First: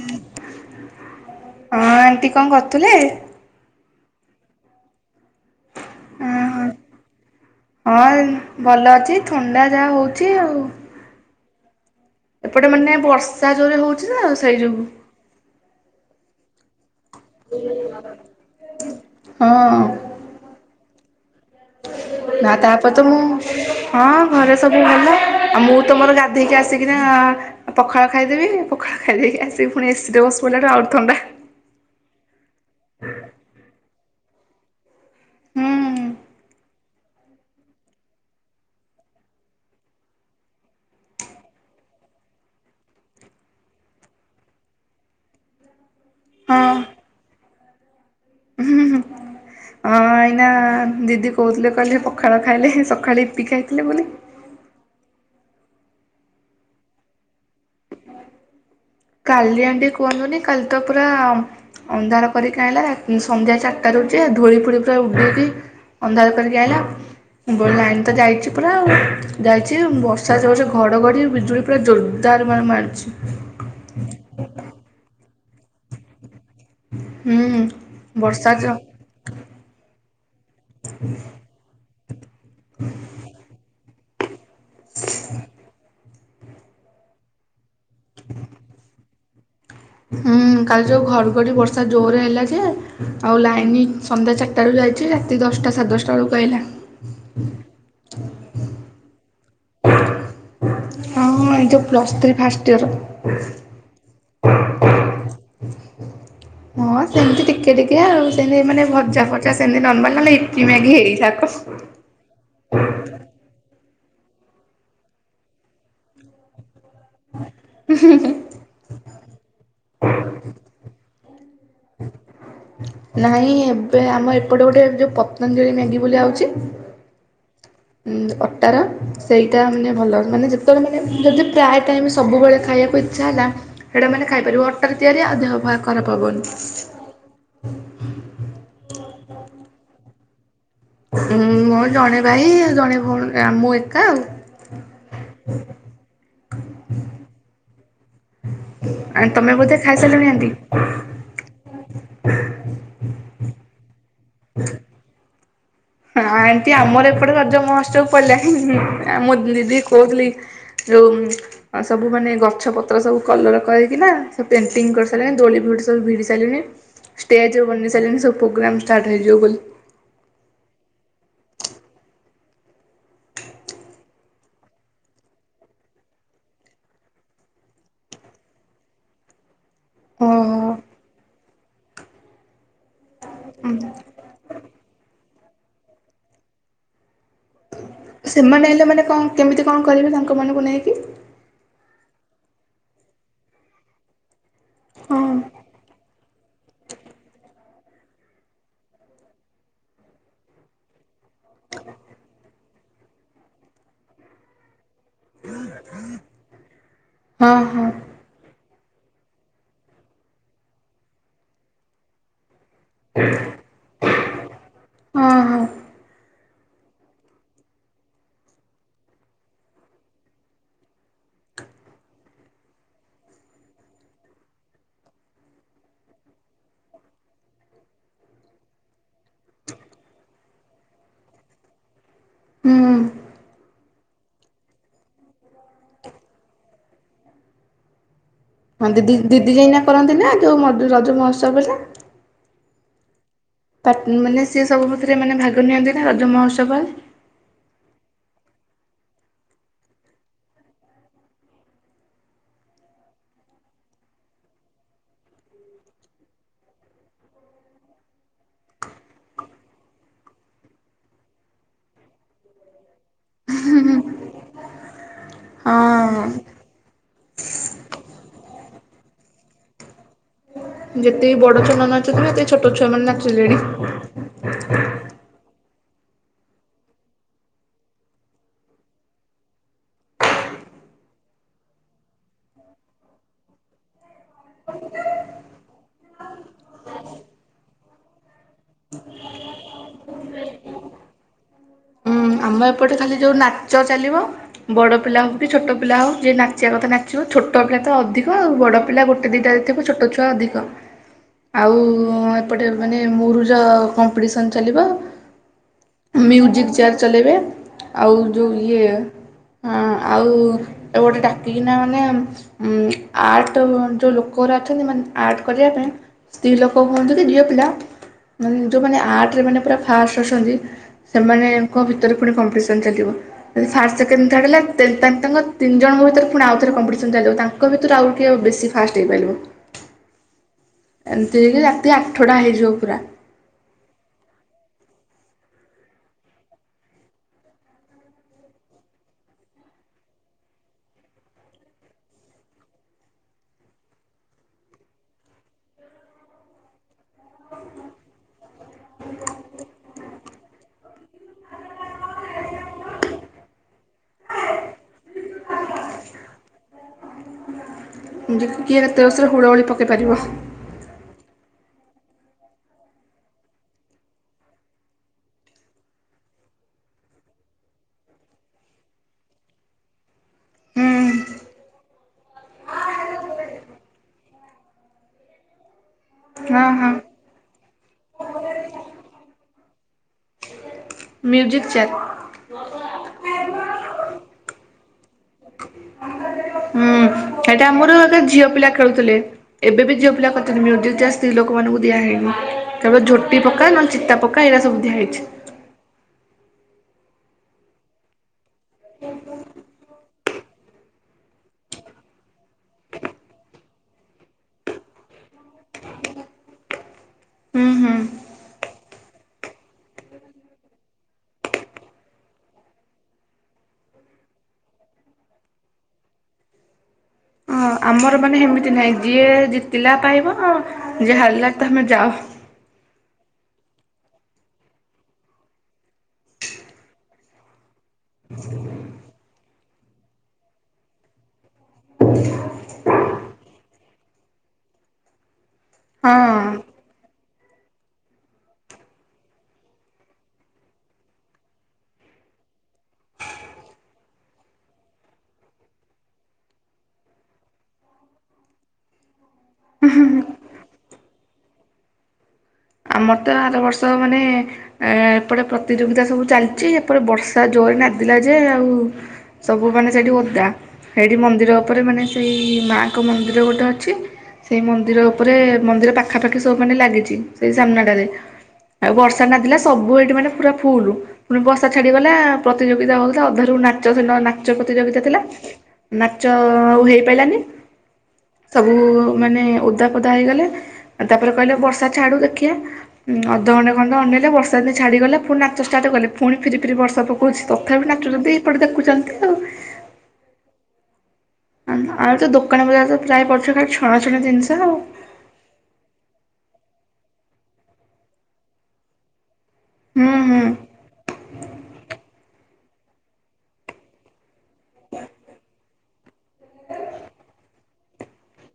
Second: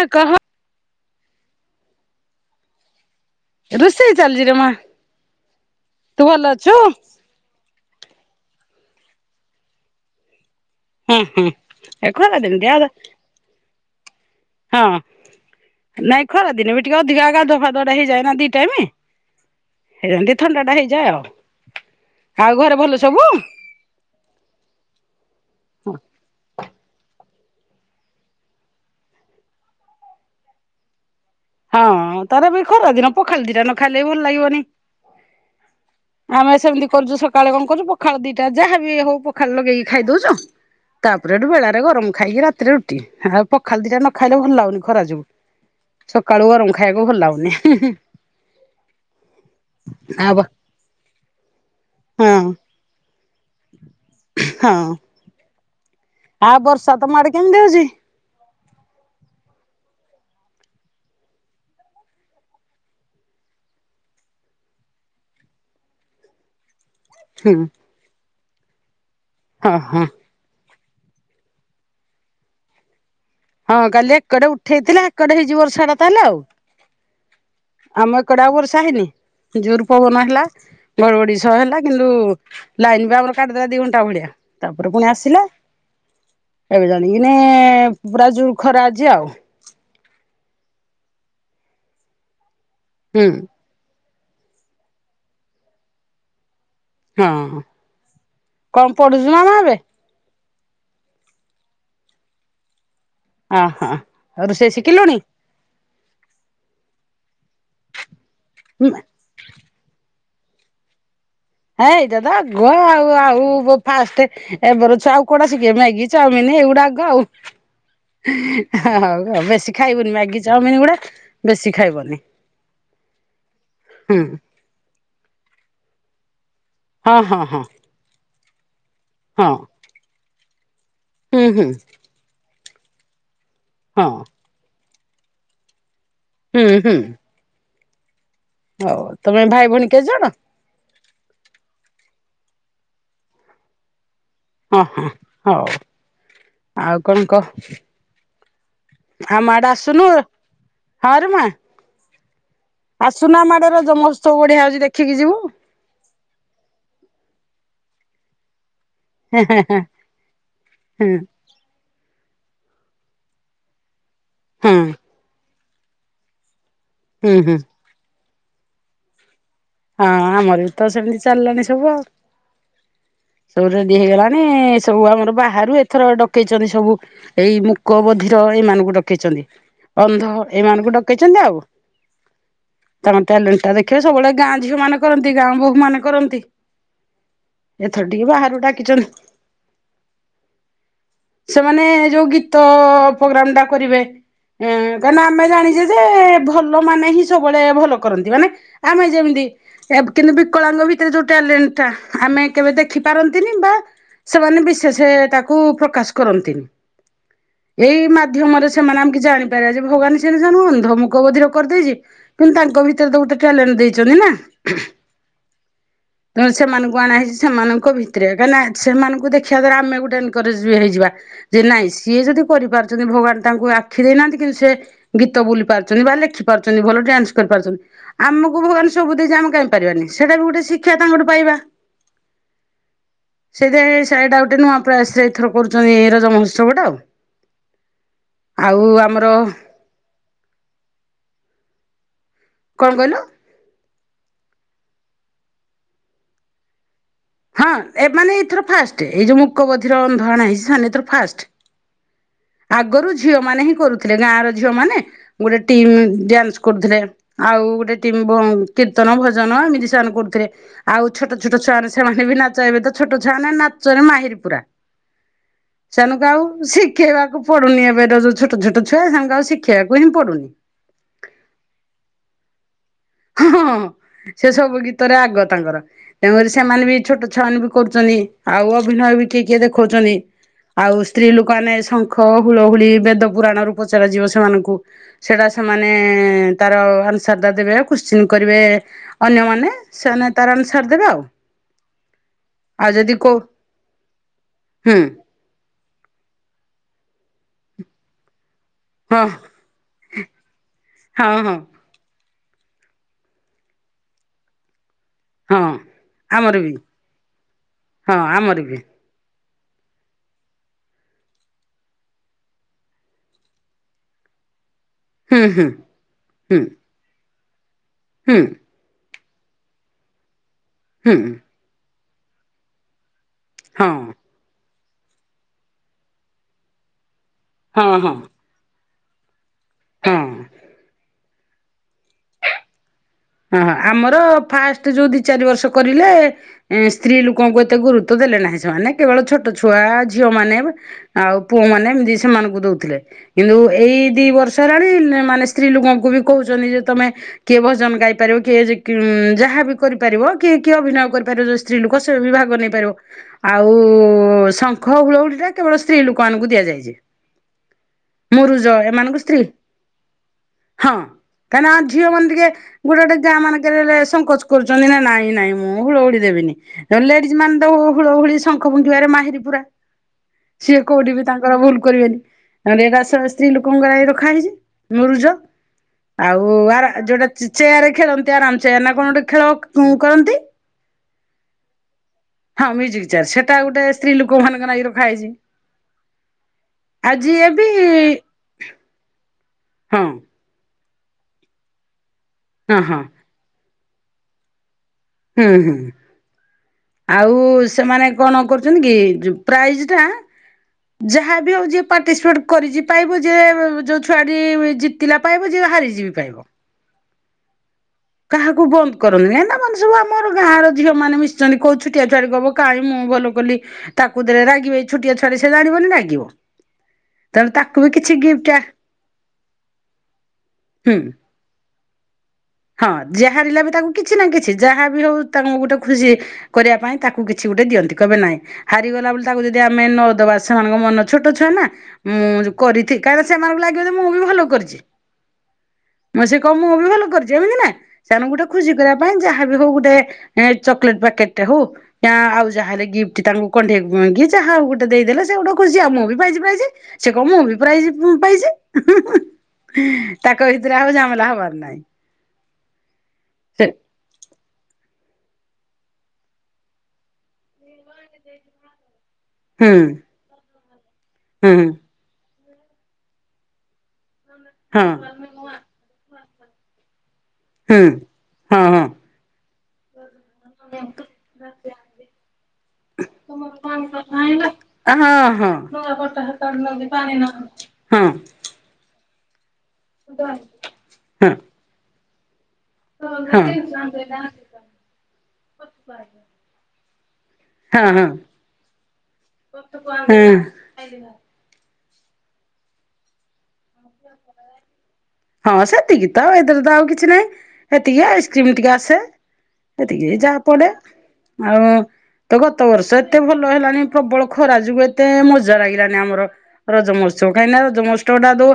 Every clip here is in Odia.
ଏ କହ। ହଁ ଆଣ୍ଟି କଣ କରୁଥିଲେ? ରୁଷେଇ ଚାଲଛିରେ ମାଁ। ତୁ ଭଲ ଅହଁ ଅଛୁ। ହଁ ଭଲ ଅଛି ଥଣ୍ଡା ଯାହା ହଉଛି ଆଉ ଉଁ ହୁଁ ଏପଟେ ମାନେ ବର୍ଷା ଜୋରେ ହଉଛି। ତ ସେଇ ହଁ ଯୋଗୁ। ନାଇଁ ଖରାଦିନ ବି ଟିକେ ଅଧିକା ଗାଧୁଆ ପାଧୁଆ ହେଇଯାଏ ହେଇଯାଏ ନା ଦି ଟାଇମ ହଁ ହେଇ ଥଣ୍ଡା ଟା ହେଇଯାଏ ଆଉ ଆଉ ନା ଘରେ ଭଲ ତାପରେ ତ ମୁଁ ସବୁ ହଁ ଘରେ ସବୁ ଭଲ ଆଉ ମୁଁ ତ ମୋର ଗାଧେଇକି ଆସିକିନା ଆଉ ପଖାଳ ଖାଇଦେବି ପଖାଳ ଖାଇଦେଇକି ଆସିକି ପୁଣି ଏସିରେ ବସିପଡ଼ିଲାଠୁ ପୁଣି ଆହୁରି ଥଣ୍ଡା। ଖାଲି ଭଲ ଲାଗିବନି। ହଁ ଆମେ ସେମିତି କରୁଛୁ ସକାଳେ କଣ କରୁଛୁ ପଖାଳ ଦିଟା ଯାହାବି ହଉ ପଖାଳ ଲଗେଇକି ଖାଇ ଦଉଛ ତାପରେ ଏଠୁ ବେଳାରେ ଗରମ ଖାଇକି ରାତିରେ ରୁଟି ଆଉ ପଖାଳ ଦିଟା ନ ଖାଇଲେ ଭଲ ଲାଗନି ଖରା ଯୋଗୁ ସକାଳୁ ଗରମ ଖଇବା ଭଲଗୁନି। ହୁଁ ହୁଁ ହୁଁ ହୁଁ ହଁ ଆଉ ଏଇନା ଦିଦି କହୁଥିଲେ କହିଲେ ପଖାଳ ହଁ ଖାଇଲେ ସକାଳେ ଇପି ଖାଇଥିଲେ ବୋଲି। ଆ ବର୍ଷା ତ ମାଡ କେମିତି ହଉଛି। କାଲି ଆଣ୍ଟି କୁହନ୍ତୁନି କାଲି ତ ପୁରା ଅନ୍ଧାର କରିକି ଆଇଲା ସନ୍ଧ୍ୟା ଚାରିଟାରୁ ଯେ ଧୂଳି ଫୁଳି ପୁରା ଉଡ଼େଇକି ଅନ୍ଧାର କରିକି ଆଇଲା ଆଉ ହୁଁ ପୂର୍ବରରୁ ଲାଇନ ତ ଯାଇଛି। ପୁରା ଆଉ ହଁ ଯାଇଛି ହଁ ବର୍ଷା ଜୋରସେ ଘଡ଼ଘଡ଼ି ବିଜୁଳି ପୁରା ଜୋରଦାର ମାରୁଛି। ହଁ କାଲି ଏକଡେ ଉଠେଇଥିଲା। ଏପଟେ ହେଇଚି ବର୍ଷା ଟା ତାହାଲେ ଆଉ ହୁଁ ଆମ ଏକଡେ ଆଉ ବର୍ଷା ହେଇନି ଜୋରେ ପବନ ହେଲା ବରବଡିଶ ହେଲା। କିନ୍ତୁ ଲାଇନ ବି ଆମର କାଟି ଦେଲା ଦି ଘଣ୍ଟା। ଚାଉଳିଆ ତାପରେ ପୁଣି ଆସିଲା ଏବେ ଯା ଯିବିନି ପୁରା ଯୋଉ ଖରା ଆଜି ଆଉ [unintelligible] ହୁଁ କାଲି ଯୋଉ ଘଡଘଡି ବର୍ଷା ଜୋରରେ ହେଲା ଯେ ହୁଁ ଆଉ ଲାଇନି ସନ୍ଧ୍ୟା ଚାରିଟାରୁ ଯାଇଛି ରାତି ଦଶଟା ସାଢ଼େ ଦଶଟା ବେଳକୁ ଆଇଲା। ହଁ କଣ ପଢ଼ୁଚୁ ମାମା ଏବେ? ହଁ ହଁ ଏଇ ଯୋଉ ପ୍ଲସ ଥ୍ରୀ ଫାଷ୍ଟ ଇୟର। ଅ ହଁ ରୋଷେଇ ଶିଖିଲୁଣି? ହଁ ସେମିତି ଟିକେ ଟିକେ ଆଉ ସେମିତି ମାନେ ଭଜା ଫଜା ସେମିତି ନର୍ମାଲ ମାନେ ଇ ପି ମ୍ୟାଗି ହେଇ ସା ହଁ ଏଇଟା ତ ଆଗ ଆଉ ଆଉ ବୋ ଫାଷ୍ଟେ ଏବେର ଛୁଆ ଆଉ କଣ ଶିଖିବେ ମ୍ୟାଗି ଚାଉମିନ ଏଇଗୁଡା। ଆଉ ହଉ ଆଉ ବେଶୀ ଖାଇବୁନି ମ୍ୟାଗି ଚାଉମିିନ ଗୁଡା। ବେଶୀ ଖାଇବନି ନାଇଁ ଏବେ ହୁଁ ଆମ ଏପଟେ ଗୋଟେ ଯୋଉ ପତଞ୍ଜଳି ମ୍ୟାଗି ବୋଲି ଆଉଚି ହଁ ହଁ ହଁ। ଉଁ ଅଟାର ହଁ ସେଇଟା ମାନେ ଭଲ। ମାନେ ଯେ ତେବେଳେ ମାନେ ହୁଁ ଯଦି ହୁଁ ପ୍ରାୟ ଟାଇମ ସବୁବେଳେ ଖାଇଆ କୁ ଇଚ୍ଛା ହେଲା ହଁ ସେଇଟା ମାନେ ଖାଇପାରିବ ଅ ଟାରେ ତିଆରି ଆଉ ଦେହ ପାହ ଖରାପ ହବନି। ହୁଁ ହୁଁ ହ ହଉ ତମେ ଭାଇ ଭଉଣୀ କେତେ ଜଣ? ଉଁ ମୋର ଜଣେ ଭାଇ ଆଉ ଜଣେ ଭଉଣୀ ଆ ମୁଁ ଏକା ଆଉ। ହଁ ହଁ ହଉ। ଆଉ କଣ କହ? ଆଉ ଆମ ତମେ ଆଡେ ବୋଧେ ଖାଇ ଆସୁନୁ ସାଇଲଣି ଆଣ୍ଟି? ହଁରେ ମା ଆସୁନୁ ଆମ ଆଡ଼େ ରଜ ମହୋତ୍ସବ ବଢିଆ ହଉଚି ଦେଖିକି ଯିବୁ। ଆଉ ଆଣ୍ଟି ଆମର ଏପଟେ ରଜ ମହୋତ୍ସବ ପଡ଼ିଲାଣି ହୁଁ ହୁଁ। ଆ ମୁଁ ହେଁ ହେଁ ଦିଦିକୁ କହୁଥିଲି ହେଁ ଯୋଉ ସବୁ ମାନେ ଗ ଛପତ୍ର ସବୁ କଲର କରିକିନା ସେ ହୁଁ ହୁଁ ପେଣ୍ଟିଂ କରିସାଇଲାଣି ଦୋଳି ବି [unintelligible] ଭିଡ଼ି ସାଇଲିଣି। ହୁଁ ହୁଁ ଷ୍ଟେଜ ବନେଇ ସାଇଲେଣି ସବୁ ପ୍ରୋଗ୍ରାମ ଷ୍ଟାର୍ଟ ହେଇଯିବ ବୋଲି। ହଁ ଆମର ବି ତ ସେମିତି ଚାଲି ଲାଣି ସବୁ ଆଉ। ସବୁ ରେଡି ହେଇଗଲାଣି ସବୁ ଆମର ବାହାରୁ ଏଥର ଡକେଇଛନ୍ତି ସବୁ ଏଇ ମୁକ ବଧିର ଏଇ ମାନଙ୍କୁ ଡକେଇଚନ୍ତି। ଅନ୍ଧ ଓହୋ। ଏମାନଙ୍କୁ ଡକେଇଚନ୍ତି ଆଉ। ତାଙ୍କ ଟ୍ୟାଲେଣ୍ଟା ଦେଖିବା ସବୁଳେ ଗାଁ ଝିଅ ମାନେ କରନ୍ତି ଗାଁ ବୋହୂ ମାନେ କରନ୍ତି ଏଥର ଟିକେ ବାହାରୁ ସେମାନେ ହେଲେ ମାନେ ଡାକିଛନ୍ତି କଣ କେମିତି କଣ କରିବେ ତାଙ୍କମାନଙ୍କୁ ନେଇକି ସେମାନେ ଯୋଉ ଗୀତ ପ୍ରୋଗ୍ରାମ ଟା କରିବେ ହୁଁ କାଁକି ହଁ ନା ଆମେ ଜାଣିଛେ ଯେ ଭଲ ମାନେ ହିଁ ସବୁବେଳେ ଭଲ କରନ୍ତି ମାନେ ଆମେ ଯେମିତି କିନ୍ତୁ ବିକଳାଙ୍ଗ ଭିତରେ ଯୋଉ ଟ୍ୟାଲେଣ୍ଟ ଟା ଆମେ କେବେ ଦେଖିପାରନ୍ତିନି ବା ସେମାନେ ବିଶେଷ ତାକୁ ପ୍ରକାଶ କରନ୍ତିନି। ହଁ ହଁ। ଏଇ ମାଧ୍ୟମରେ ସେ ସେମାନେ ଆମ କି ଜାଣିପାରିବ ଯେ ଭଗାନ ସେ ସୁ ଅନ୍ଧ ମୁକ ବବଧିରେ କରିଦେଇଛି କିନ୍ତୁ ତାଙ୍କ କବିତେ ଦ ଉ ଟ ଠା ଲେ ଦେଇଛି ଅଛନ୍ତି ନା ହଁ ହ ତେଣୁ ସେମାନଙ୍କୁ ଆଣା ହେଇଛି ସେମାନଙ୍କ ଭିତରେ କାହିଁକି ନା ସେମାନଙ୍କୁ ଦେଖିବା ଦ୍ଵାରା ଆମେ ଗୋଟେ ଏନକରେଜ ବି ହେଇଯିବା ଯେ ନାଇଁ ସିଏ ଯଦି କରିପାରୁଛନ୍ତି ଭଗବାନ ତାଙ୍କୁ ଆଖି ଦେଇନାହାନ୍ତି କିନ୍ତୁ ସେ ଗୀତ ବୁଲି ପାରୁଛନ୍ତି ବା ଲେଖି ପାରୁଛନ୍ତି ଭଲ ଡ୍ୟାନ୍ସ କରିପାରୁଛନ୍ତି ଆମକୁ ଭଗବାନ ସବୁ ଦେଇ ଆମେ କାଇହିଁ ପାରିବାନି ସେଇଟା ବି ଗୋଟେ ଶିକ୍ଷା ତାଙ୍କଠୁ ପାଇବା- ହୁଁ ସେଇଟା ସାଟା ଗୋଟେ ନୁଆ ପ୍ରା ଆସଥର କରୁଛନ୍ତି ରଜ ମହୋତ୍ସବଟା ଆଉ ହଁ ଆଉ ଦିଦି ଆମର ଦିଦି ଯାଇନା କରନ୍ତି ନା ଯୋଉ ରଜ ମହୋତ୍ସବ ନା କଣ କହିଲୁ? ମାନେ ସିଏ ସବୁ ମଥରେ ମାନେ ଭାଗ ନିଅନ୍ତି ନା ରଜ ମହୋତ୍ସବ ହଁ ଏ ମାନେ ଏଇଥର ଫାଷ୍ଟ ଏଇ ଯୋଉ ମୁକବଧିର ଅନ୍ଧାରଣ ହେଇଛି ସେମାନେ ଏଥର ଫାଷ୍ଟ ଆଗରୁ ଝିଅ ମମାନୋନେ ହିଁ କରୁଥିଲେ ଗାଁର ଝିଅ ମାନେ ଗୋଟେ ଟିମ ଡ୍ୟାନ୍ସ କରୁଥିଲେ ଆଉ ଗୋଟେ ଟି କୀର୍ତ୍ତନ ଭଜନ ଏମିତି ସ କରୁଥିଲେ ଆଉ ଛୋଟ ଛୋଟ ଛୁଆ ମାନ ସେମାନେ ବି ନାଚ ହେବେ ତ ଛୋଟ ଛୁଆ ମାନ ନାଚରେ ମାହିର ପୁରା ସେନକୁ ହଁ। ଆଉ ଶିଖ ଖେ ତା ପଡୁି ଏବେ ଯୋଉ ଛୋଟ ଛଟ ଛୁଆ ସାଙ୍ଗ ଆଉ ଶିଖିବାକୁ ହିଁ ପଡୁନି ଯେତେ ବଡ ଚନ୍ଦନା ଅଛନ୍ତି ଏତେ ଛଟ ହଁ ସେ ସବୁ ଗୀତରେ ଆଗତ ତାଙ୍କର ତେଣୁକରି ସେମାନେ ବି ଛୋଟ ଛୁଆମାନେ ବି କରୁଛନ୍ତି ଆଉ ଅଭିନୟ ବି କିଏ କିଏ ଦେଖଉଛନ୍ତି ଆଉ ସ୍ତ୍ରୀ ଲୋକମାନେେ ଶଙ୍ଖ ହୁଳ ହୁଳି ବେଦ ପୁରାଣ ର ପଚାର ଯିବ ସେମାନଙ୍କୁ ସେଟା ସେମାନେ ତାର ଆନ୍ସରଟା ଦେବେ କଶ୍ଚି କରିବେ ଅନ୍ୟମାନେ ସେମାନେ ତାର ଆସାର ଦେବେ ଆଉ ଆମ ଆଉ ଏପଟେ ଯଦି ଖାଲି ଯୋଉ କୋଉ ନାଚ ଚାଲିବ ବଡ ହୁଁ ପିଲା ହଉ କି ଛୋଟ ପିଲା ହଉ ଯିଏ ନାଚିବା କଥା ନାଚିବ ଛୋଟ ପିଲା ତ ଅଧିକ ଆଉ ବଡ଼ ପିଲା ହଁ ଗୋଟେ ଦୁଇଟାାରେ ଥିବୁ ଛୋଟ ଛୁଆ ଅଧିକ ହଁ ହଁ ଆଉ ଏପଟେ ମାନେ ମୁରୁଜ କମ୍ପିଟିସନ୍ ଚାଲିବ ହଁ ଆମର ମ୍ୟୁଜିକ୍ ବି ଚେୟାର ଚଲେଇବେ ଆଉ ହଁ ଯେଉଁ ଆମର ବି ଇଏ ହଁ ଆଉ ଗୋଟେ ଡାକିକିନା ମାନେ ଉ ଆର୍ଟ ଯୋଉ ଲୋକର ମାନେ ଆର୍ଟ ହୁଁ ହୁଁ କରିବା ପାଇଁ ସ୍ତ୍ରୀ ହୁଁ ଲୋକ ହୁଅନ୍ତି ଗୋଟେ ଝିଅପିଲା ହୁଁ ମାନେ ଯୋଉମାନେନେ ଆର୍ ସେମାନେ ପୁରା ଫାଷ୍ଟ ଅଛନ୍ତି। ହୁଁ ସେମାନେଉଁ ଭିତରେ ପୁଣି କମ୍ପିଟିସନ ଚାଲିବ। ଫାଷ୍ଟ ହଁ ସେକେଣ୍ଡ ଥାଡ ହେଲା ତା ତିନି ଜଣଙ୍କ ଭିତରେ ପୁଣି ଆଉଥରେ କମ୍ପଟିସନ। ତାଙ୍କ ଭିତରୁ ହଁ ଆଉ ହଁ କିଏ ବେଶି। ଫାଷ୍ଟ ହେଇପାରିବ। ହଁ ଏମିତି ହେଇକି ରାତି ଆଠଟା ହେଇଯିବ ପୁରା। ଓହ ଆମର ଫାଷ୍ଟ ଯୋଉ ଦି ଚାରି ବର୍ଷ କରିଲେ ଏ ସ୍ତ୍ରୀ ଲୋକଙ୍କୁ ଏତେ ଗୁରୁତ୍ୱ ଦେଲେ ନାହିଁ ସେମାନେ କେବଳ ଛୋଟ ଛୁଆ ଝିଅ ମାନେ ଆଉ ପୁଅ ମାନ ଏମତି ସେମାନଙ୍କୁ ଦଉଥିଲେ କିନ୍ତୁ ଏଇ ଦି ବର୍ଷ ହେଲାଣି ମାନେ ସ୍ତ୍ରୀ ଲୋକଙ୍କୁ ବି କହୁଛନ୍ତି ଯେ ତମେ କିଏ ଭଜନ ଗାଇ କିଏ ଯାହା ବି କରିପାରିବ କିଏ କିଏ ଅଭିନୟ କରିପାରିବ ଯ ସ୍ତ୍ରୀ ଲୋକ ସେ ବି ଭାଗ ନେଇପାରିବ ଆଉ ଶଙ୍ଖ ହୁଳହୁଳି ଟା କେବଳ ସ୍ତ୍ରୀ ଲୋକମାନଙ୍କୁ ଦିଆଯାଇଛି। କିଏ ମୁରୁଜ କେତେ ଏମାନଙ୍କୁ ବର୍ଷରେ ସ୍ତ୍ରୀ ହୁଳ ହଳି ପକାଇ ପାରିବ। କାନା ଝିଅମାନେ ଟିକେ ଗୋଟେ ଗୋଟେ ଗାଁ ମାନଙ୍କରେ ସଙ୍କୋଚ କରୁଛନ୍ତି ନା ନାଇଁ ନାଇଁ ମୁଁ ହୁଳହୁଳି ଦେବିନି ଲେଡିଜ ମାନେ ତ ହୁଳ ହଳି ଶଙ୍ଖ ପୁଙ୍କିବାରେ ମାହିରି ପୁରା ସିଏ କୋଉଠି ବି ତାଙ୍କର ଭୁଲ କରିବେନିଟ ସ୍ତ୍ରୀ ଲୋକଙ୍କର ରଖା ହେଇଛି ମରୁଜ ଆଉ ହଁ ଆ ହଁ। ଯୋଉଟା। ଚେୟାରରେ ଖେଳନ୍ତି ଆରାମ ଚେୟାର ନା କଣ ଗୋଟେ ଖେଳ କରନ୍ତି। Music chair. ହଁ ମ୍ୟୁଜିକ ଚେୟାର ସେଟା ଗୋଟେ ସ୍ତ୍ରୀ ଲୋକ ମାନଙ୍କ ନାଗି। ଖାଇଛି। ହୁଁ ସେଟା ବି ଆମର ଏକ ଝିଅ ପିଲା ଖେଳୁଥିଲେ ଏବେ ବି ହଁ ଝିଅ ପିଲା [inaudible] ଜଷ୍ଟ ଲୋକମାନମାନଂକୁ ଦିଆହେଇନି। ହଁ ହଁ କେବଳ ଝୋଟି ପକାଏ ନ ଚିତା ପକା ଏରା ସବୁ ଦିଆହେଇଛି। ହୁଁ ହୁଁ ଆଉ ସେମାନେ କଣ କରୁଛନ୍ତି କି ପ୍ରାଇଜ ଟା ଯାହାବ ଆଉ ଯ ପାର୍ଟିସିପେଟ କରିବ ଯ ଯୋଉ ଛୁଆଡି ଜିତିଲା ପାଇବ ଯ ହାରିଯିବ ପାଇବ ହୁଁ ହୁଁ କାହାକୁ ବନ୍ଦ କରନ୍ତିନି ହେନା ସବୁ ଆମର ଗାଁର ଝିଅ ମାନ ମିଶଛନ୍ତି କୋଉ ଛୋଟିଆ ଛୁଆଡି କବ କାହିଁ ମୁଁ ଭଲ କଲି ତାକୁ ଦେରେ ରାଗିବେ ଏଇ ଛୋଟିଆ ଛୁଆଡି ସେ ଜାଣିବନି ରାଗିବ। ତେଣୁ ହଁ ତାକୁ ବି କିଛି ଆମର ମାନେ ଗିଫ୍ଟ ସେମିତି ନାହିଁ ଯିଏ ଜିତିଲା ପାଇବ ହୁଁ ଯିଏ ହାରିଲା। ତମେ ଯାଅ। ହଁ ଯ ହାରିଲା ବି ତାକୁ କିଛି ନା କିଛି ଯାହା ବିି ହଉ ତାଙ୍କୁ ଗୋଟେ ଖୁସି କରିବା ପାଇଁ ତାକୁ କିଛି ଗୋଟେ ଦିଅନ୍ତି କହିବେ ନାାଇଁ ହାରିଗଲା ବୋଲି ତାକୁ ଯଦି ଆମେ ନଦବା ସେମାନଙ୍କ ମନ ଛୋଟ ଛୁଆ ନା ମୁଁଉ କରିଥିଲି କାଁକିନା ସେମାନଙ୍କୁ ଲାଗିବ ଯେ ମୁଁ ବି ଭଲ କରିଛି। ମ ସେ କ ହଁ। ମୁଁ ବି ଭଲ କରିଛିି। ଯେମିତି ନା ସେମାନଙ୍କୁ ଗୋଟେ ଖୁସି କରିବା ପାଇଁ ଯାହାବ ହଉ ଗୋଟେ ଚକୋଲେଟକେଟରେ ହଉ ଆଉ ଯାହାହଲେ ଗି୍ଟ ତାଙ୍କୁ କଣ୍ଢେଇ ଯାହାଉ ଗୋଟେ ଦେଇଦେଲେ ସେ ଗୋଟ ଖୁସି ଆଉ ମୁଁ ବି ପାଇ କ ମୁଁ ବି ପାଇଛି ତାଙ୍କ ଭିତରେ ଆଉ ଜାମଲା ହବାର ନାାଇଁ ଆମର ତ ଆରବର୍ଷ ମାନେ ଏ ଏପଟେ ପ୍ରତିଯୋଗିତା ସବୁ ଚାଲିଛି ଏପଟେ ବର୍ଷା ଜୋରେ ନାଦିଲା ଯେ ଆଉ ସବୁ ହୁଁ ମାନେ ସେଠି ଓଦା ସେଇଠି ମନ୍ଦିର ହୁଁ ଉପରେ ମାନେ ସେଇ ମାଆଙ୍କ ମନ୍ଦିର ଗୋଟେ ଅଛି, ସେଇ ହଁ ମନ୍ଦିର ଉପରେ ମନ୍ଦିର ପାଖ ପାଖାପାଖି ସବୁ ମାନେ ଲାଗିଛି, ସେଇ ହୁଁ ସାମ୍ନାଟରେ ହଁ ହଁ ଆଉ ବର୍ଷା ନଥିଲା ସବୁ ଏଠି ମାନେ ପୁରା ଫୁଲ୍ ପୁଣି ବର୍ଷା ଛାଡ଼ିଗଲା ପ୍ରତିଯୋଗିତା ହେଉଥିଲା ଅଧାରୁ ନାଚ ନାଚ ପ୍ରତିଯୋଗିତା ହଁ ଥିଲା ହଁ ହଁ ନାଚ ଆଉ ହଁ ହେଇପାରିଲାନି ସବୁ ମାନେ ପଦାପଦା ହେଇଗଲେ ତାପରେ କହିଲେ ବର୍ଷା ଛାଡୁ କେତେ ଓ୍େ [inaudible] ଉ ଅଧଘଣ୍େ ଖଣ୍ଡ ଅ ଅନେଇଲେ ବର୍ଷା ଦିନ ଛାଡିଗଲେ ପୁଣି ନାଚଷ୍ଟାଟ ଗଲେ ପୁଣି ଫି ଫିରି ବର୍ଷା [inaudible] କହୁଛି ତଥାପି ହଁ ହଁ ନାଚୁ ଏଇପଟେ ଦେଖୁଛନ୍ତି ଆଉ ହଁ ଆମ ତ ଦୋକାନ ବଜାର ତ ପ୍ରାୟ ପଛ ଖାଲି ଛଣାଛଣା ଜିନିଷ ଆଉ ହଁ ସେତିକି ତ ଆଉ ଏର ତ ଆଉ କିଛି ନହିଁ ଏତିକି ଆଇସ୍କ୍ରିମ ଟିକେ ଆସେ ହୁଁ ଏତିକି ହୁଁ ଯାପଡେ ଆଉ ତ ଗତ ବର୍ଷ ଏତେ ଭଲ ହେଲାନ ପ୍ରବଳ ଖରା ଯୋଗୁ ଏତେ ମଜା ଲାଗିଲାନି ଆମର ରଜ ମହୋତ୍ସବ କାହିଁକି ନା ରଜ ମହୋତ୍ସବଟା ଯଉ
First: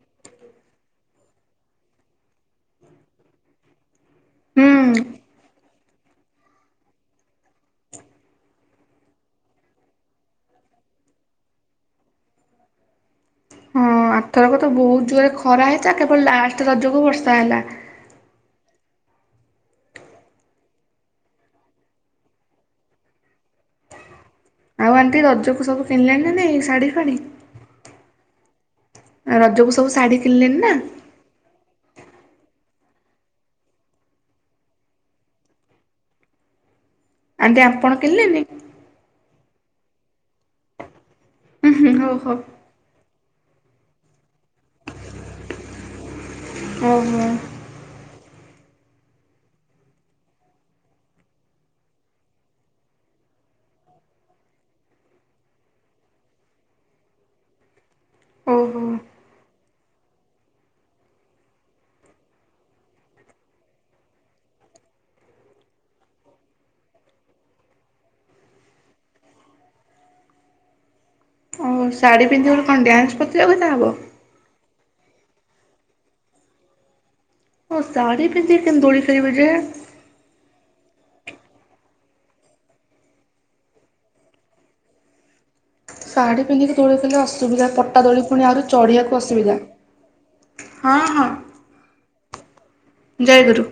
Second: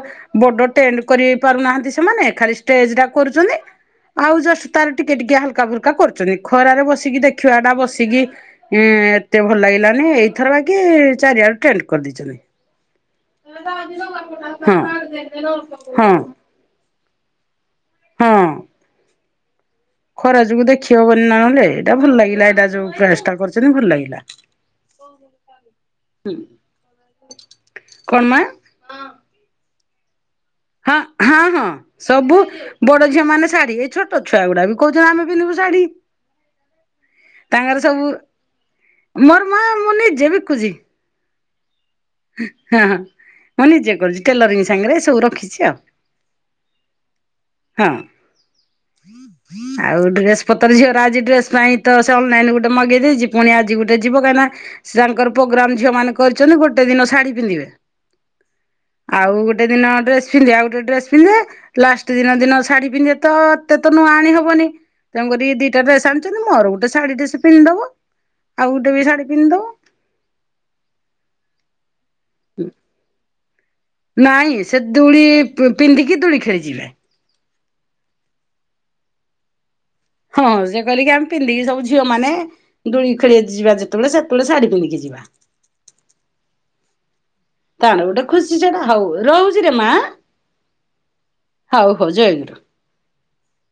ବଡ ଟେଣ୍ଟ କରି ନାହାନ୍ତି ସେମାନେ ଖାଲି ଷ୍ଟେଜ ଟା କରୁଛନ୍ତି ଆଉ ତାର ହୁଁ। ଟିକେ ଟିକେ ହାଲକା ଫୁଲକା କରୁଛନ୍ତି ଖରାରେ ବସିକି ଦେଖିବା ଟା ବସିକି ଏତେ ଭଲ ଲାଗିଲାନି ଏଇଥର ବାକ ଚାରିଆଡୁ ଟେଣ୍ଡ କରିଦେଇଛନ୍ତି। ହଁ ଆଥରକ ତ ବହୁତ ଜୋରରେ ହଁ ଖରା ହେଇଥିଲା ହଁ କେବଳ ଲାଷ୍ଟ ରଜକୁ ବର୍ଷା ହେଲା ହଁ ଖରା ଯୋଗୁ ଦେଖି ହବନି ନହେଲେ ଏଇଟା ଭଲ ଲାଗିଲା ଏଇଟା ଯୋଉ ଚେଷ୍ଟା କରୁଛନ୍ତି ଭଲ ଲାଗିଲା ଆଉ ଆଣ୍ଟି ରଜକୁ ସବୁ କିଣିଲାଣି ନାାଇଁ ଶାଢ଼ୀ ଫାଣି କଣମା ରଜକୁ ସବୁ ଶାଢୀ ହଁ ହଁ ହଁ ସବୁ ବଡ ଝିଅ ମାନେ ଶାଢୀ ଏଇ ଛୋଟ ଛୁଆ ଗୁଡା ବି କହୁଛନ୍ତି ଆମେ ପିନ୍ଧିବୁ ଶାଢୀ ଆଣ୍ଟି ତାଙ୍କର ଆପଣ ସବୁ କିଣିଲେନି? ମୋର ମା ମୁଁ ନିଜେ ବିକୁଛି, ହୁଁ ହୁଁ ହଉ ହଉ ହଁ ମଁନେଜେ କରୁଛି, ଟେଲରିଂ ସାଙ୍ଗରେ ଏ ସବୁ ରଖିଛି ଆଉ ଓହୋ। ହଁ ଆଉ ଡ୍ରେସ ପତ୍ର ଝିଅଟ ଆଜି ଡ୍ରେସ ପାଇଁ ଅନଲାଇ ଗଟେ ମଗେଇଦଛି ପୁଣି ଆଜି ଗୋଟେ ଯିବ କାହିଁନା ସେ ତାଙ୍କର ପ୍ରୋଗ୍ରାମ ଝିଅ ମାନ କରିଛନ୍ତି ଗୋଟେ ଦିନ ଶାଢୀ ପିନ୍ଧିବେ ଓହୋ ଆଉ ଗୋଟେ ଦିନ ଡ ପିଧେଉ ଗୋଟେ ଡେ ପିନ୍ଧେ ଲଷ୍ଟ ପ୍ରେ ଦିନ ଦିନ ଶାଢୀ ପିନ୍ଧିବେ ତ ଏତେ ତ ନୂଆ ଆଣି ହବନି ତେଣୁ କରିରି ଦିଟା ଡ୍ରେସ ଆଣିଛନ୍ତି ମୋର ଗୋଟେ ଶାଢୀ ଡେସ ପିନ୍ଧିଦବ ଆଉ ଗୋଟେ ବି ଶାଢୀ ପିନ୍ଧିଦବ ଶାଢୀ ପନ୍ଧିବ କଣ ୍ୟାନ୍ସ ନାଇଁ ସେ ଦୋଳି ପିନ୍ଧିକି ଦୋଳି ଖେଳିଯିବେ। ଓ ସାଢି ପନ୍ଧିକି କେମ ଦୋଳି ବି ଯେ? ହଁ ସେ କହିଲେକି ଆମେ ପିନ୍ଧିକି ସବୁ ଝିଅ ମାନେ ଦୋଳି ଖେଳି ଯିବା ଯେତେବେଳେ ସେତେବେଳେ ଶାଢୀ ପିନ୍ଧିକି ଯିବା। ଶାଢୀ ପିନ୍ଧିକି ଦୋଳି ଖେଳିଲେ। ଅସୁବିଧା ତାଣ ପଟା ଗୋଟେ ଦୋଳି ପୁଣି ଖୁସି ଆହୁରି ଛଡା ହଉ ଚଢ଼ିବାକୁ ଅସୁବିଧା। ରହୁଚିରେ ମା ହଉ ହଉ ଜୟେ ଗୁରୁ। ଜୟ ଗୁରୁ।